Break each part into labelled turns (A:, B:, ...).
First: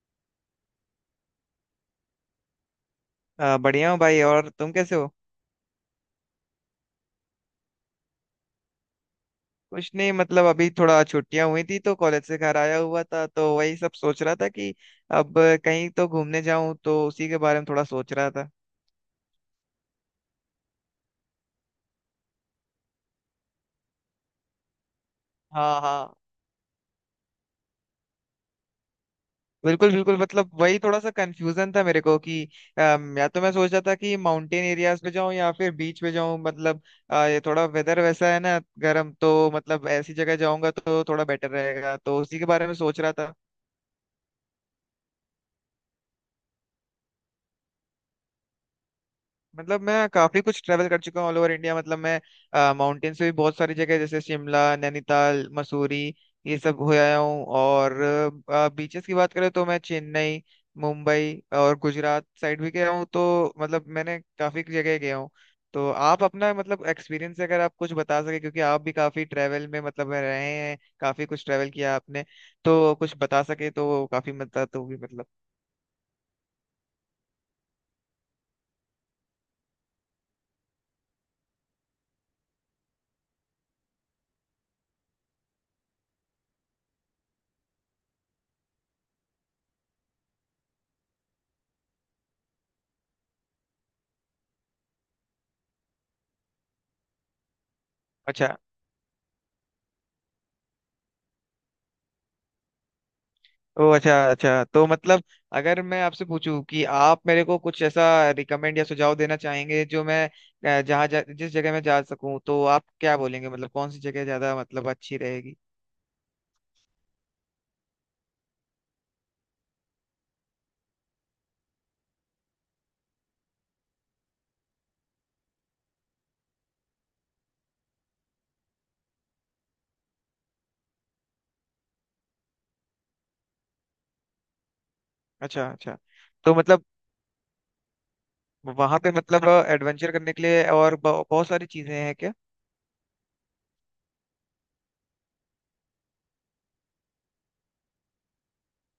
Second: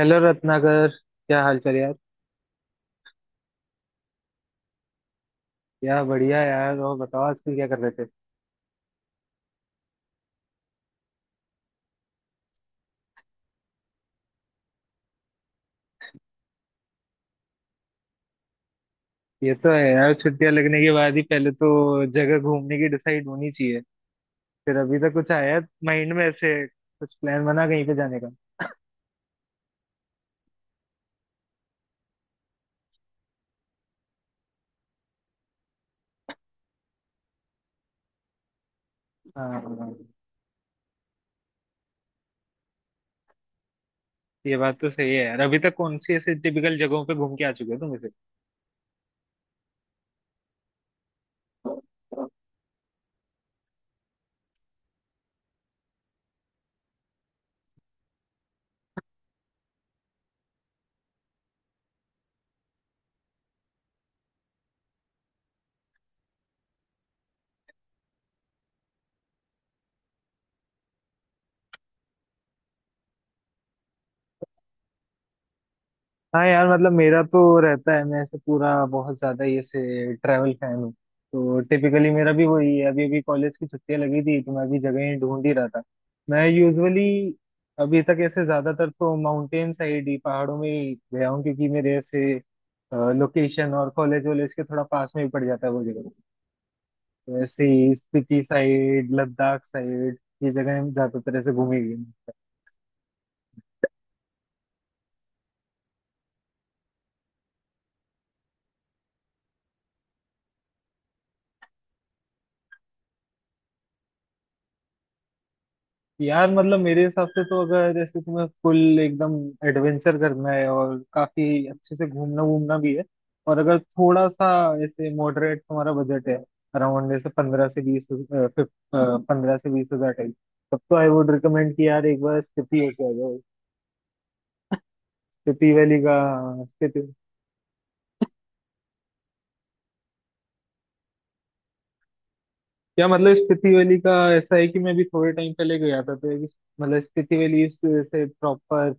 A: Hello Ratnakar, क्या हाल चाल यार।
B: बढ़िया हूँ भाई। और तुम कैसे हो?
A: यार बढ़िया यार। और बताओ आजकल क्या कर रहे थे।
B: कुछ नहीं, मतलब अभी थोड़ा छुट्टियां हुई थी तो कॉलेज से घर आया हुआ था, तो वही सब सोच रहा था कि अब कहीं तो घूमने जाऊं, तो उसी के बारे में थोड़ा सोच रहा था।
A: ये तो है यार, छुट्टियां लगने के बाद ही पहले तो जगह घूमने की डिसाइड होनी चाहिए। फिर अभी तक कुछ आया
B: हाँ
A: माइंड
B: हाँ।
A: में? ऐसे कुछ प्लान बना कहीं पे जाने का?
B: बिल्कुल बिल्कुल, मतलब वही थोड़ा सा कंफ्यूजन था मेरे को कि या तो मैं सोच रहा था कि माउंटेन एरियाज पे जाऊं या फिर बीच पे जाऊं। मतलब ये थोड़ा वेदर वैसा है ना गर्म,
A: हाँ
B: तो मतलब
A: हाँ,
B: ऐसी जगह जाऊंगा तो थोड़ा बेटर रहेगा, तो उसी के बारे में सोच रहा था।
A: ये बात तो सही है यार। अभी तक कौन सी ऐसे टिपिकल जगहों पे घूम के आ चुके हो तुम?
B: मतलब मैं काफी कुछ ट्रैवल कर चुका हूँ ऑल ओवर इंडिया। मतलब मैं माउंटेन से भी बहुत सारी जगह, जैसे शिमला, नैनीताल, मसूरी, ये सब हो आया हूँ। और बीचेस की बात करें तो मैं चेन्नई, मुंबई और गुजरात साइड भी गया हूँ, तो मतलब मैंने काफी जगह गया हूँ। तो आप अपना मतलब एक्सपीरियंस अगर आप कुछ बता सके, क्योंकि आप भी काफी ट्रैवल में मतलब में रहे हैं, काफी कुछ ट्रैवल किया आपने, तो कुछ बता सके तो काफी मदद होगी मतलब।
A: हाँ यार मतलब मेरा तो रहता है, मैं ऐसे पूरा बहुत ज्यादा ये से ट्रैवल फैन हूँ। तो टिपिकली मेरा भी वही है, अभी अभी कॉलेज की छुट्टियां लगी थी तो मैं भी जगह ढूंढ ही रहा था। मैं यूजुअली अभी तक ऐसे ज्यादातर तो माउंटेन साइड ही, पहाड़ों में ही गया हूँ, क्योंकि मेरे ऐसे लोकेशन और कॉलेज वॉलेज के थोड़ा पास में ही पड़ जाता है वो जगह। तो ऐसे ही स्पीति
B: अच्छा।
A: साइड, लद्दाख साइड, ये जगह ज्यादातर ऐसे घूमी गई।
B: ओ अच्छा अच्छा। तो मतलब अगर मैं आपसे पूछूं कि आप मेरे को कुछ ऐसा रिकमेंड या सुझाव देना चाहेंगे जो मैं जिस जगह मैं जा सकूं, तो आप क्या बोलेंगे? मतलब कौन सी जगह ज्यादा मतलब अच्छी रहेगी?
A: यार मतलब मेरे हिसाब से तो अगर जैसे तुम्हें फुल एकदम एडवेंचर करना है और काफी अच्छे से घूमना वूमना भी है, और अगर थोड़ा सा ऐसे मॉडरेट तुम्हारा बजट है, अराउंड जैसे 15 से 20 हजार टाइप, तब तो आई वुड रिकमेंड कि यार एक बार स्पीति होके आ जाओ।
B: अच्छा
A: स्पीति
B: अच्छा।
A: वैली का।
B: तो मतलब
A: स्पीति।
B: वहां पे मतलब एडवेंचर करने के लिए और बहुत सारी चीजें हैं क्या?
A: या मतलब स्पीति वैली का ऐसा है कि मैं भी थोड़े टाइम पहले गया था तो मतलब से प्रॉपर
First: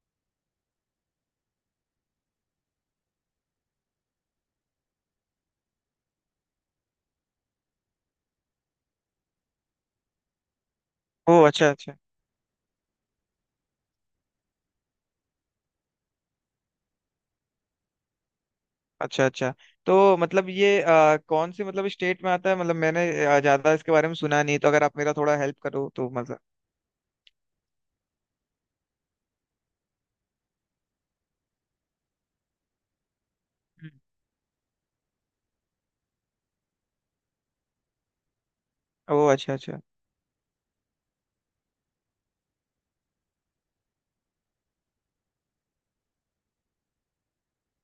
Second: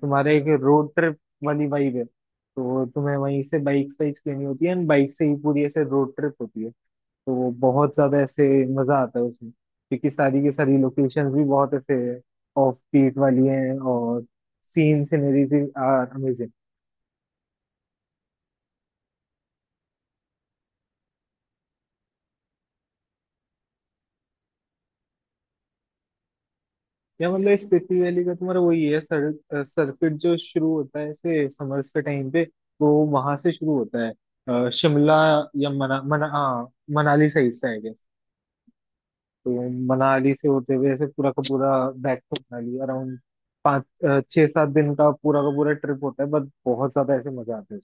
A: तुम्हारे एक रोड ट्रिप वाली वाइब है। तो तुम्हें वहीं से बाइक्स लेनी होती है एंड बाइक से ही पूरी ऐसे रोड ट्रिप होती है। तो वो बहुत ज्यादा ऐसे मजा आता है उसमें, क्योंकि सारी की सारी लोकेशंस
B: ओ
A: भी
B: अच्छा
A: बहुत ऐसे
B: अच्छा।
A: ऑफ बीट वाली हैं और सीन सिनरीज आर।
B: अच्छा अच्छा। तो मतलब ये कौन से मतलब स्टेट में आता है? मतलब मैंने ज्यादा इसके बारे में सुना नहीं, तो अगर आप मेरा थोड़ा हेल्प करो तो मजा।
A: या मतलब इस स्पीति वैली का तुम्हारा वही है, सर सर्किट जो शुरू होता है ऐसे समर्स के टाइम पे, वो वहां से शुरू
B: हम्म।
A: होता है। शिमला या मना मना हाँ, मनाली साइड से आई गेस।
B: ओ
A: तो
B: अच्छा अच्छा।
A: मनाली से होते हुए ऐसे पूरा का पूरा बैक टू मनाली, अराउंड पाँच छः सात दिन का पूरा ट्रिप होता है, बट बहुत ज्यादा ऐसे मजा आता है।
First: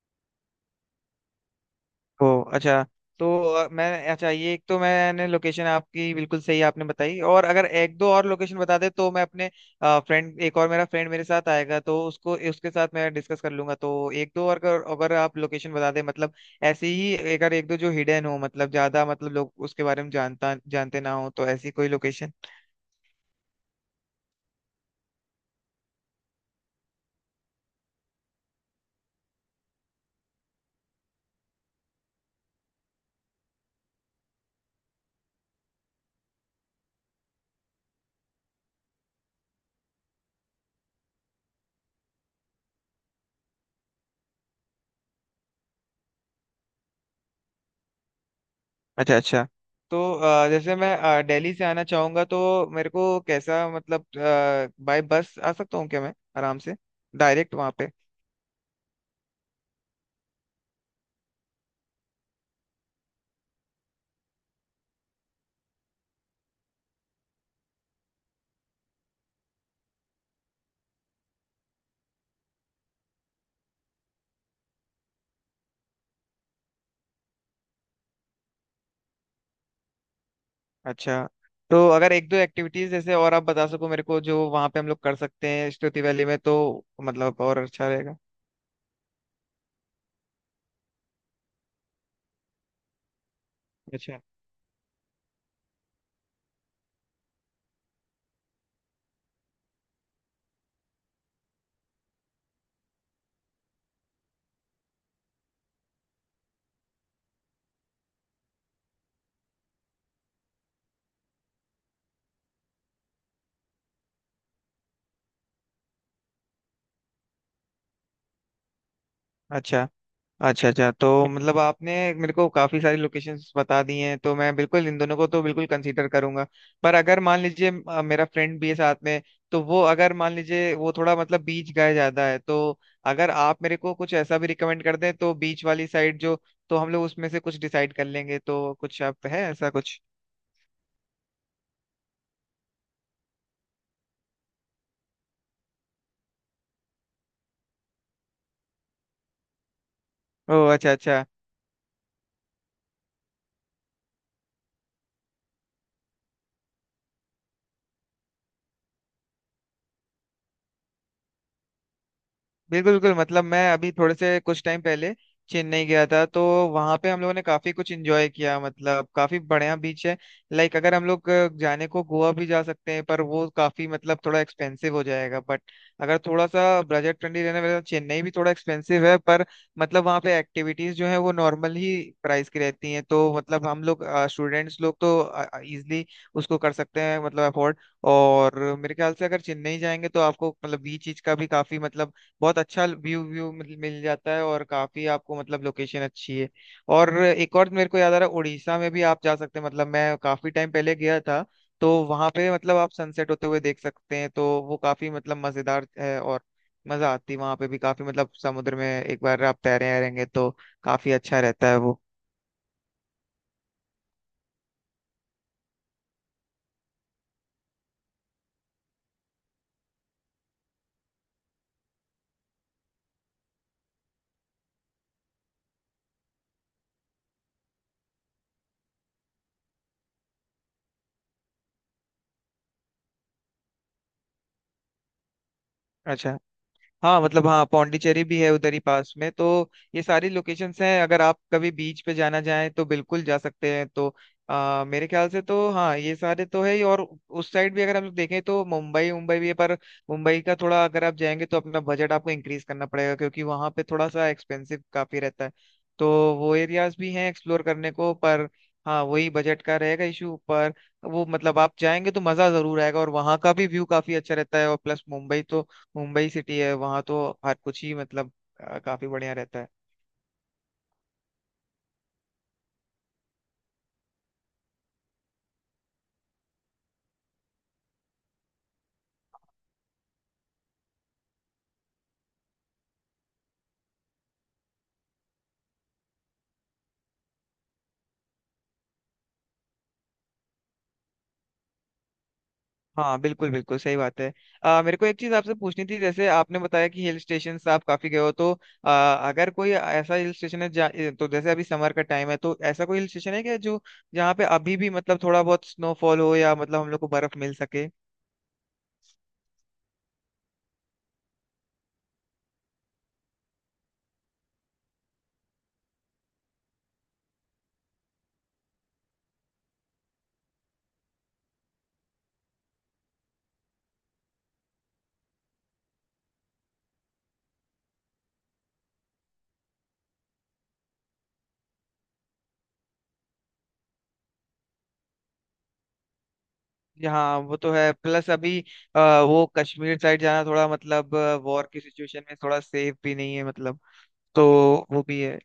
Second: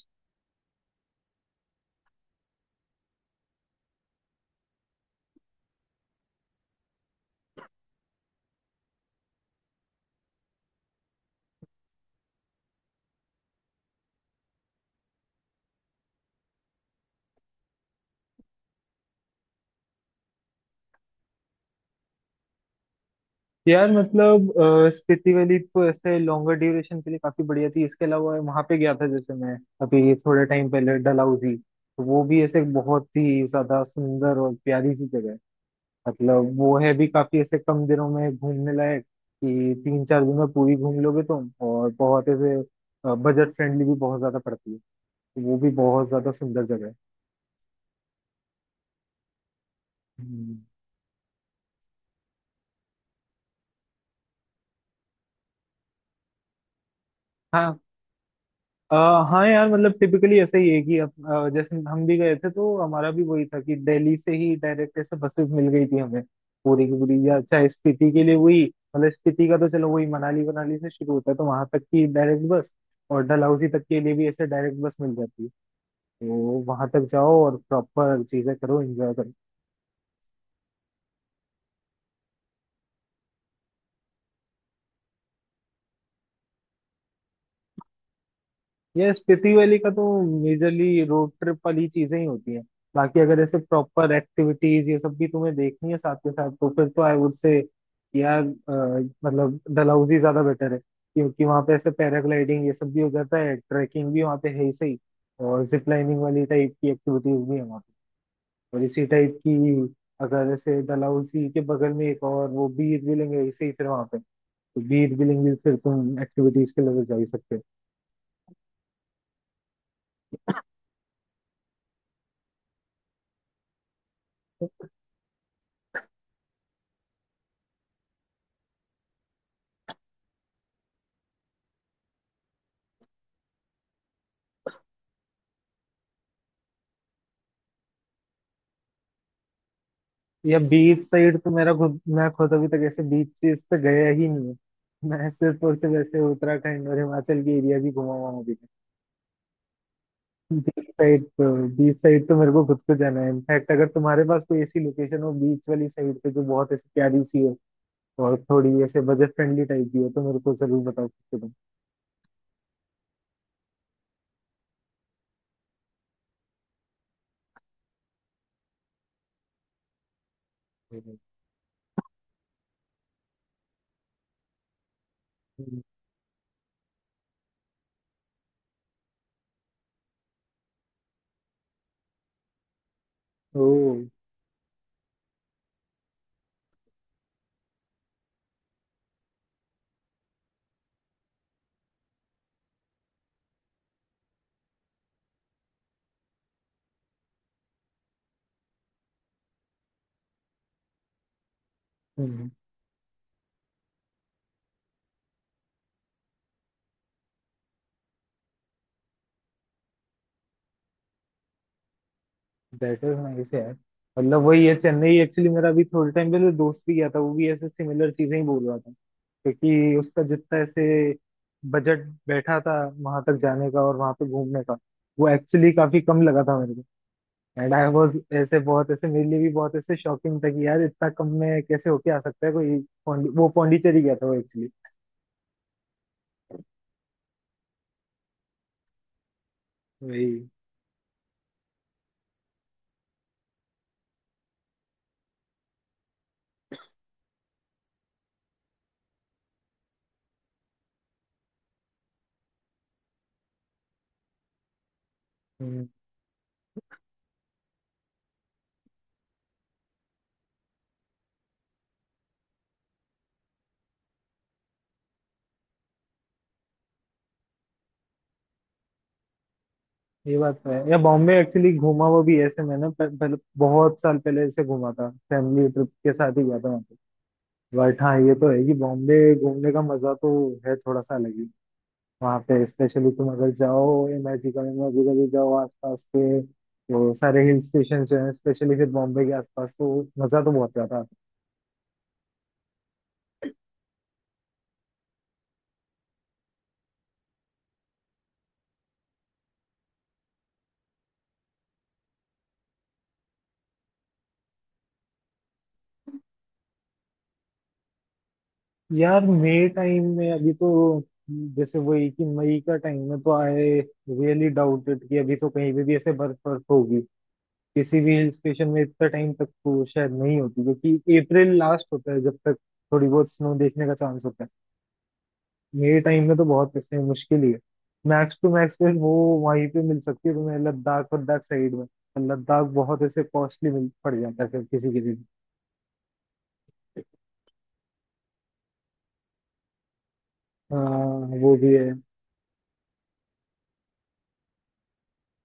B: ओ अच्छा। तो मैं अच्छा ये एक तो मैंने लोकेशन आपकी बिल्कुल सही आपने बताई, और अगर एक दो और लोकेशन बता दे तो मैं अपने फ्रेंड एक और मेरा फ्रेंड मेरे साथ आएगा तो उसको उसके साथ मैं डिस्कस कर लूंगा। तो एक दो और अगर, आप लोकेशन बता दे मतलब ऐसी ही, अगर एक दो जो हिडन हो, मतलब ज्यादा मतलब लोग उसके बारे में जानता जानते ना हो, तो ऐसी कोई लोकेशन।
A: यार मतलब स्पीति वैली तो ऐसे लॉन्गर ड्यूरेशन के लिए काफी बढ़िया थी। इसके अलावा वहां पे गया था जैसे मैं अभी थोड़े टाइम पहले डलहौजी, तो वो भी ऐसे बहुत ही ज्यादा सुंदर और प्यारी सी जगह है। मतलब वो है भी काफी ऐसे कम दिनों में घूमने लायक कि 3 4 दिन में पूरी घूम लोगे तुम। और बहुत ऐसे बजट फ्रेंडली भी बहुत ज्यादा पड़ती है, तो वो भी बहुत ज्यादा सुंदर जगह है।
B: अच्छा अच्छा। तो
A: हम्म।
B: जैसे मैं दिल्ली से आना चाहूंगा तो मेरे को कैसा मतलब बाय बस आ सकता हूँ क्या मैं आराम से डायरेक्ट वहां
A: हाँ।
B: पे?
A: अ, हाँ यार मतलब टिपिकली ऐसा ही है कि जैसे हम भी गए थे तो हमारा भी वही था कि दिल्ली से ही डायरेक्ट ऐसे बसेस मिल गई थी हमें पूरी की पूरी। या चाहे स्पीति के लिए वही, मतलब स्पीति का तो चलो वही मनाली मनाली से शुरू होता है तो वहां तक की डायरेक्ट बस, और डलहौजी तक के लिए भी ऐसे डायरेक्ट बस मिल जाती है। तो वहां तक जाओ और प्रॉपर चीजें करो, एंजॉय करो।
B: अच्छा। तो अगर एक दो एक्टिविटीज जैसे और आप बता सको मेरे को, जो वहां पे हम लोग कर सकते हैं स्तुति वैली में, तो मतलब और अच्छा रहेगा।
A: ये स्पीति वैली का तो मेजरली रोड ट्रिप वाली चीजें ही होती हैं। बाकी अगर ऐसे प्रॉपर
B: अच्छा
A: एक्टिविटीज ये सब भी तुम्हें देखनी है साथ के साथ, तो फिर तो आई वुड से यार, मतलब डलहौजी ज्यादा बेटर है, क्योंकि वहाँ पे ऐसे पैराग्लाइडिंग ये सब भी हो जाता है, ट्रैकिंग भी वहाँ पे है ही सही, और जिप लाइनिंग वाली टाइप की एक्टिविटीज भी है वहाँ पे। और इसी टाइप की, अगर ऐसे डलहौजी के बगल में एक और वो बीर बिलिंग है इसे ही फिर वहाँ पे, तो बीर बिलिंग भी फिर तुम एक्टिविटीज के लिए जा ही सकते हो।
B: अच्छा। अच्छा अच्छा। तो मतलब आपने मेरे को काफी सारी लोकेशंस बता दी हैं, तो मैं बिल्कुल इन दोनों को तो बिल्कुल कंसीडर करूंगा। पर अगर मान लीजिए मेरा फ्रेंड भी है साथ में, तो वो अगर मान लीजिए वो थोड़ा मतलब बीच गए ज्यादा है, तो अगर आप मेरे को कुछ ऐसा भी रिकमेंड कर दें तो बीच वाली साइड जो, तो हम लोग उसमें से कुछ डिसाइड कर लेंगे। तो कुछ आप है ऐसा कुछ?
A: या बीच साइड तो मेरा खुद, मैं खुद अभी तक ऐसे बीच चीज पे गया ही नहीं है। मैं सिर्फ और सिर्फ ऐसे उत्तराखंड और हिमाचल की एरिया ही घुमा हुआ हूँ अभी तक।
B: ओ अच्छा अच्छा।
A: बीच साइड तो मेरे को खुद को जाना है। इनफैक्ट अगर तुम्हारे पास कोई ऐसी लोकेशन हो बीच वाली साइड पे जो बहुत ऐसी प्यारी सी हो और थोड़ी ऐसे बजट फ्रेंडली टाइप की हो, तो मेरे को जरूर बताओ तुम।
B: बिल्कुल बिल्कुल, मतलब मैं अभी थोड़े से कुछ टाइम पहले चेन्नई गया था, तो वहां पे हम लोगों ने काफी कुछ एंजॉय किया। मतलब काफी बढ़िया बीच है। लाइक अगर हम लोग जाने को गोवा भी जा सकते हैं, पर वो काफी मतलब थोड़ा एक्सपेंसिव हो जाएगा। बट अगर थोड़ा सा बजट फ्रेंडली रहने वाला, चेन्नई भी थोड़ा एक्सपेंसिव है, पर मतलब वहाँ पे एक्टिविटीज जो है वो नॉर्मल ही प्राइस की रहती हैं, तो मतलब हम लोग स्टूडेंट्स लोग तो इजिली उसको कर सकते हैं मतलब अफोर्ड। और मेरे ख्याल से अगर चेन्नई जाएंगे तो आपको मतलब बीच चीज का भी काफी मतलब बहुत अच्छा व्यू व्यू मिल मिल जाता है, और काफी आपको मतलब लोकेशन अच्छी है। और एक और मेरे को याद आ रहा है, उड़ीसा में भी आप जा सकते हैं। मतलब मैं काफी टाइम पहले गया था, तो
A: ओ
B: वहां पे मतलब आप सनसेट होते हुए देख सकते हैं, तो वो काफी मतलब मजेदार है। और मजा आती है वहां पे भी काफी, मतलब समुद्र में एक बार आप तैरे रहेंगे तो काफी अच्छा रहता है वो।
A: बेटर, नाइस यार। मतलब वही है, चेन्नई एक्चुअली मेरा अभी थोड़े टाइम पहले दोस्त भी गया था, वो भी ऐसे सिमिलर चीजें ही बोल रहा था, क्योंकि उसका जितना ऐसे बजट बैठा था वहां तक जाने का और वहां पे घूमने का, वो एक्चुअली काफी कम लगा था मेरे को। एंड आई वाज ऐसे बहुत ऐसे, मेरे लिए भी बहुत ऐसे शॉकिंग था कि यार इतना कम में कैसे होके आ सकता है कोई। वो पौंडीचेरी गया था वो एक्चुअली।
B: अच्छा। हाँ मतलब हाँ, पौंडीचेरी भी है उधर ही पास में, तो ये
A: वही।
B: सारी लोकेशंस हैं। अगर आप कभी बीच पे जाना चाहें तो बिल्कुल जा सकते हैं। तो मेरे ख्याल से तो हाँ ये सारे तो है ही। और उस साइड भी अगर हम लोग देखें तो मुंबई मुंबई भी है, पर मुंबई का थोड़ा अगर आप जाएंगे तो अपना बजट आपको इंक्रीज करना पड़ेगा, क्योंकि वहाँ पे थोड़ा सा एक्सपेंसिव काफी रहता है।
A: हम्म,
B: तो वो एरियाज भी हैं एक्सप्लोर करने को, पर हाँ वही बजट का रहेगा इशू। पर वो मतलब आप जाएंगे तो मजा जरूर आएगा, और वहाँ का भी व्यू काफी अच्छा रहता है। और प्लस मुंबई तो मुंबई सिटी है, वहां तो हर कुछ ही मतलब काफी बढ़िया रहता है।
A: ये बात तो है। या बॉम्बे एक्चुअली घूमा हुआ भी है ऐसे मैंने, पर बहुत साल पहले ऐसे घूमा था, फैमिली ट्रिप के साथ ही गया था। बट हाँ ये तो है कि बॉम्बे घूमने का मजा तो है थोड़ा सा अलग ही। वहाँ पे स्पेशली तुम अगर जाओ, इमेजिकल में भी कभी जाओ, आसपास के वो सारे हिल स्टेशन जो है स्पेशली फिर बॉम्बे के आसपास, तो मजा तो बहुत ज्यादा आता
B: हाँ बिल्कुल बिल्कुल सही बात है। मेरे को एक चीज आपसे पूछनी थी, जैसे आपने बताया कि हिल स्टेशन आप काफी गए हो, तो अगर कोई ऐसा हिल स्टेशन है तो जैसे अभी समर का टाइम है, तो ऐसा कोई हिल स्टेशन है क्या जो जहाँ पे अभी भी मतलब थोड़ा बहुत स्नोफॉल हो या मतलब हम लोग को बर्फ मिल सके?
A: है। यार मई टाइम में अभी तो, जैसे वही कि मई का टाइम में तो आई रियली डाउटेड कि अभी तो कहीं पे भी ऐसे बर्फ बर्फ होगी किसी भी हिल स्टेशन में। इतना टाइम तक तो शायद नहीं होती, क्योंकि अप्रैल लास्ट होता है जब तक थोड़ी बहुत स्नो देखने का चांस होता है। मेरे टाइम में तो बहुत किस्से हैं, मुश्किल ही है। मैक्स टू मैक्स फिर वो वहीं पे मिल सकती है तुम्हें, लद्दाख वद्दाख साइड में। पर लद्दाख बहुत ऐसे कॉस्टली मिल पड़ जाता है फिर किसी के लिए।
B: यहाँ वो तो है। प्लस अभी अ, वो कश्मीर साइड जाना थोड़ा मतलब
A: हाँ वो
B: वॉर
A: भी
B: की
A: है।
B: सिचुएशन में थोड़ा सेफ भी नहीं है मतलब, तो वो भी है।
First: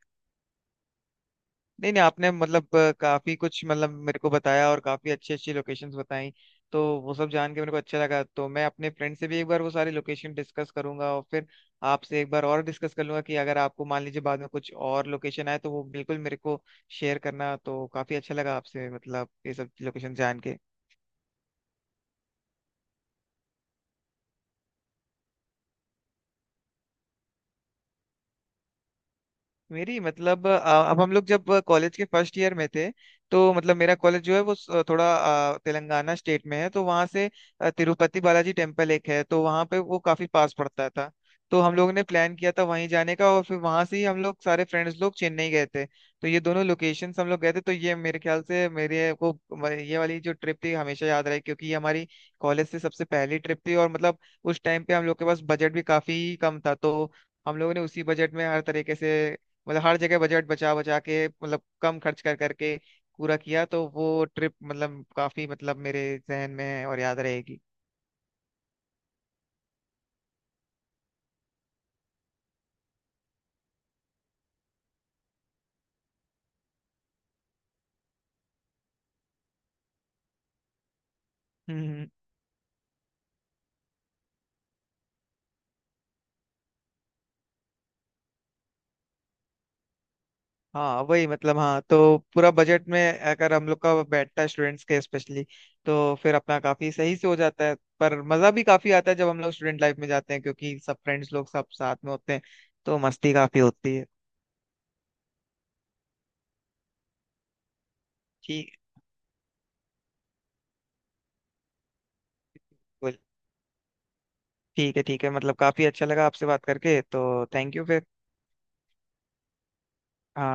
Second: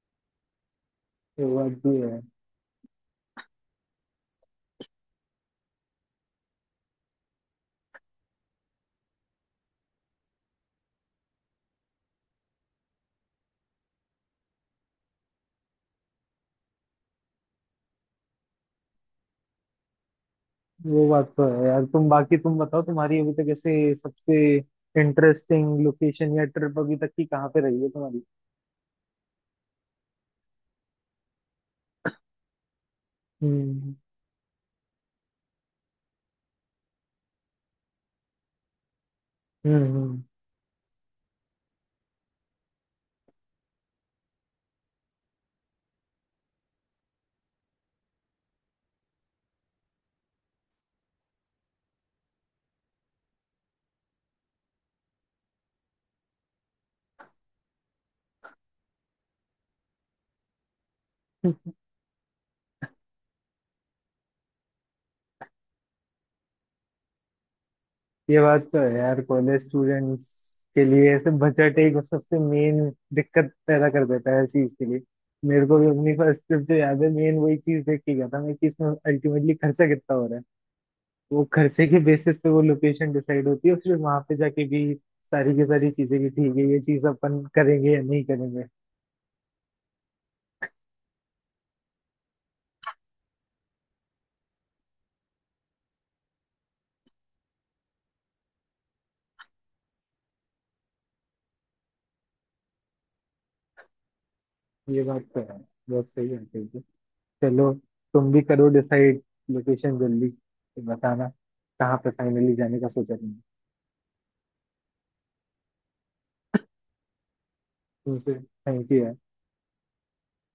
A: वो बात
B: नहीं
A: भी
B: नहीं,
A: है।
B: आपने मतलब काफी कुछ मतलब मेरे को बताया और काफी अच्छी अच्छी लोकेशंस बताई, तो वो सब जान के मेरे को अच्छा लगा। तो मैं अपने फ्रेंड से भी एक बार वो सारी लोकेशन डिस्कस करूंगा और फिर आपसे एक बार और डिस्कस कर लूंगा कि अगर आपको मान लीजिए बाद में कुछ और लोकेशन आए तो वो बिल्कुल मेरे को शेयर करना। तो काफी अच्छा लगा आपसे मतलब ये सब लोकेशन जान के।
A: वो बात तो है यार। तुम बाकी तुम बताओ, तुम्हारी अभी तक ऐसे सबसे इंटरेस्टिंग लोकेशन या ट्रिप अभी तक की कहाँ पे रही है तुम्हारी?
B: मेरी मतलब अब हम लोग जब कॉलेज के फर्स्ट ईयर में थे, तो मतलब
A: हम्म।
B: मेरा कॉलेज जो है वो थोड़ा तेलंगाना स्टेट में है, तो वहाँ से तिरुपति बालाजी टेम्पल एक है, तो वहाँ पे
A: हम्म।
B: वो
A: हम्म।
B: काफी पास पड़ता था। तो हम लोगों ने प्लान किया था वहीं जाने का, और फिर वहां से ही हम लोग सारे फ्रेंड्स लोग चेन्नई गए थे। तो ये दोनों लोकेशंस हम लोग गए थे, तो ये मेरे ख्याल से मेरे को ये वाली जो ट्रिप थी हमेशा याद रहे, क्योंकि ये हमारी कॉलेज से सबसे पहली ट्रिप थी। और मतलब उस टाइम पे हम लोग के पास बजट भी काफी कम था, तो हम लोगों ने उसी बजट में हर तरीके से मतलब हर जगह बजट बचा बचा के मतलब कम खर्च कर करके पूरा किया। तो वो ट्रिप मतलब काफी मतलब मेरे जहन में है और याद रहेगी।
A: ये बात तो है यार, कॉलेज स्टूडेंट्स के लिए ऐसे बजट एक सबसे मेन दिक्कत पैदा कर देता है हर चीज के लिए। मेरे को भी अपनी फर्स्ट ट्रिप जो याद है, मेन वही चीज देख के गया था मैं कि इसमें अल्टीमेटली खर्चा कितना हो रहा है। वो खर्चे के
B: हम्म।
A: बेसिस पे वो लोकेशन डिसाइड होती है, फिर वहां पे जाके भी सारी की सारी चीजें की ठीक है, ये चीज अपन करेंगे या नहीं करेंगे।
B: हाँ वही मतलब हाँ, तो पूरा बजट में अगर हम लोग का बैठता है स्टूडेंट्स के स्पेशली, तो फिर अपना काफी सही से हो जाता है। पर मजा भी काफी आता है जब हम लोग स्टूडेंट लाइफ में जाते हैं, क्योंकि सब फ्रेंड्स लोग सब साथ में होते हैं, तो मस्ती काफी होती है।
A: ये बात तो है। बहुत सही बात है ये। चलो, तुम भी करो
B: ठीक।
A: डिसाइड लोकेशन जल्दी, फिर बताना कहाँ पे फाइनली जाने का सोचा
B: बिल्कुल।
A: तुमने।
B: ठीक है ठीक है, मतलब काफी अच्छा लगा आपसे बात करके, तो थैंक यू फिर।
A: तुमसे थैंक यू।
B: हाँ।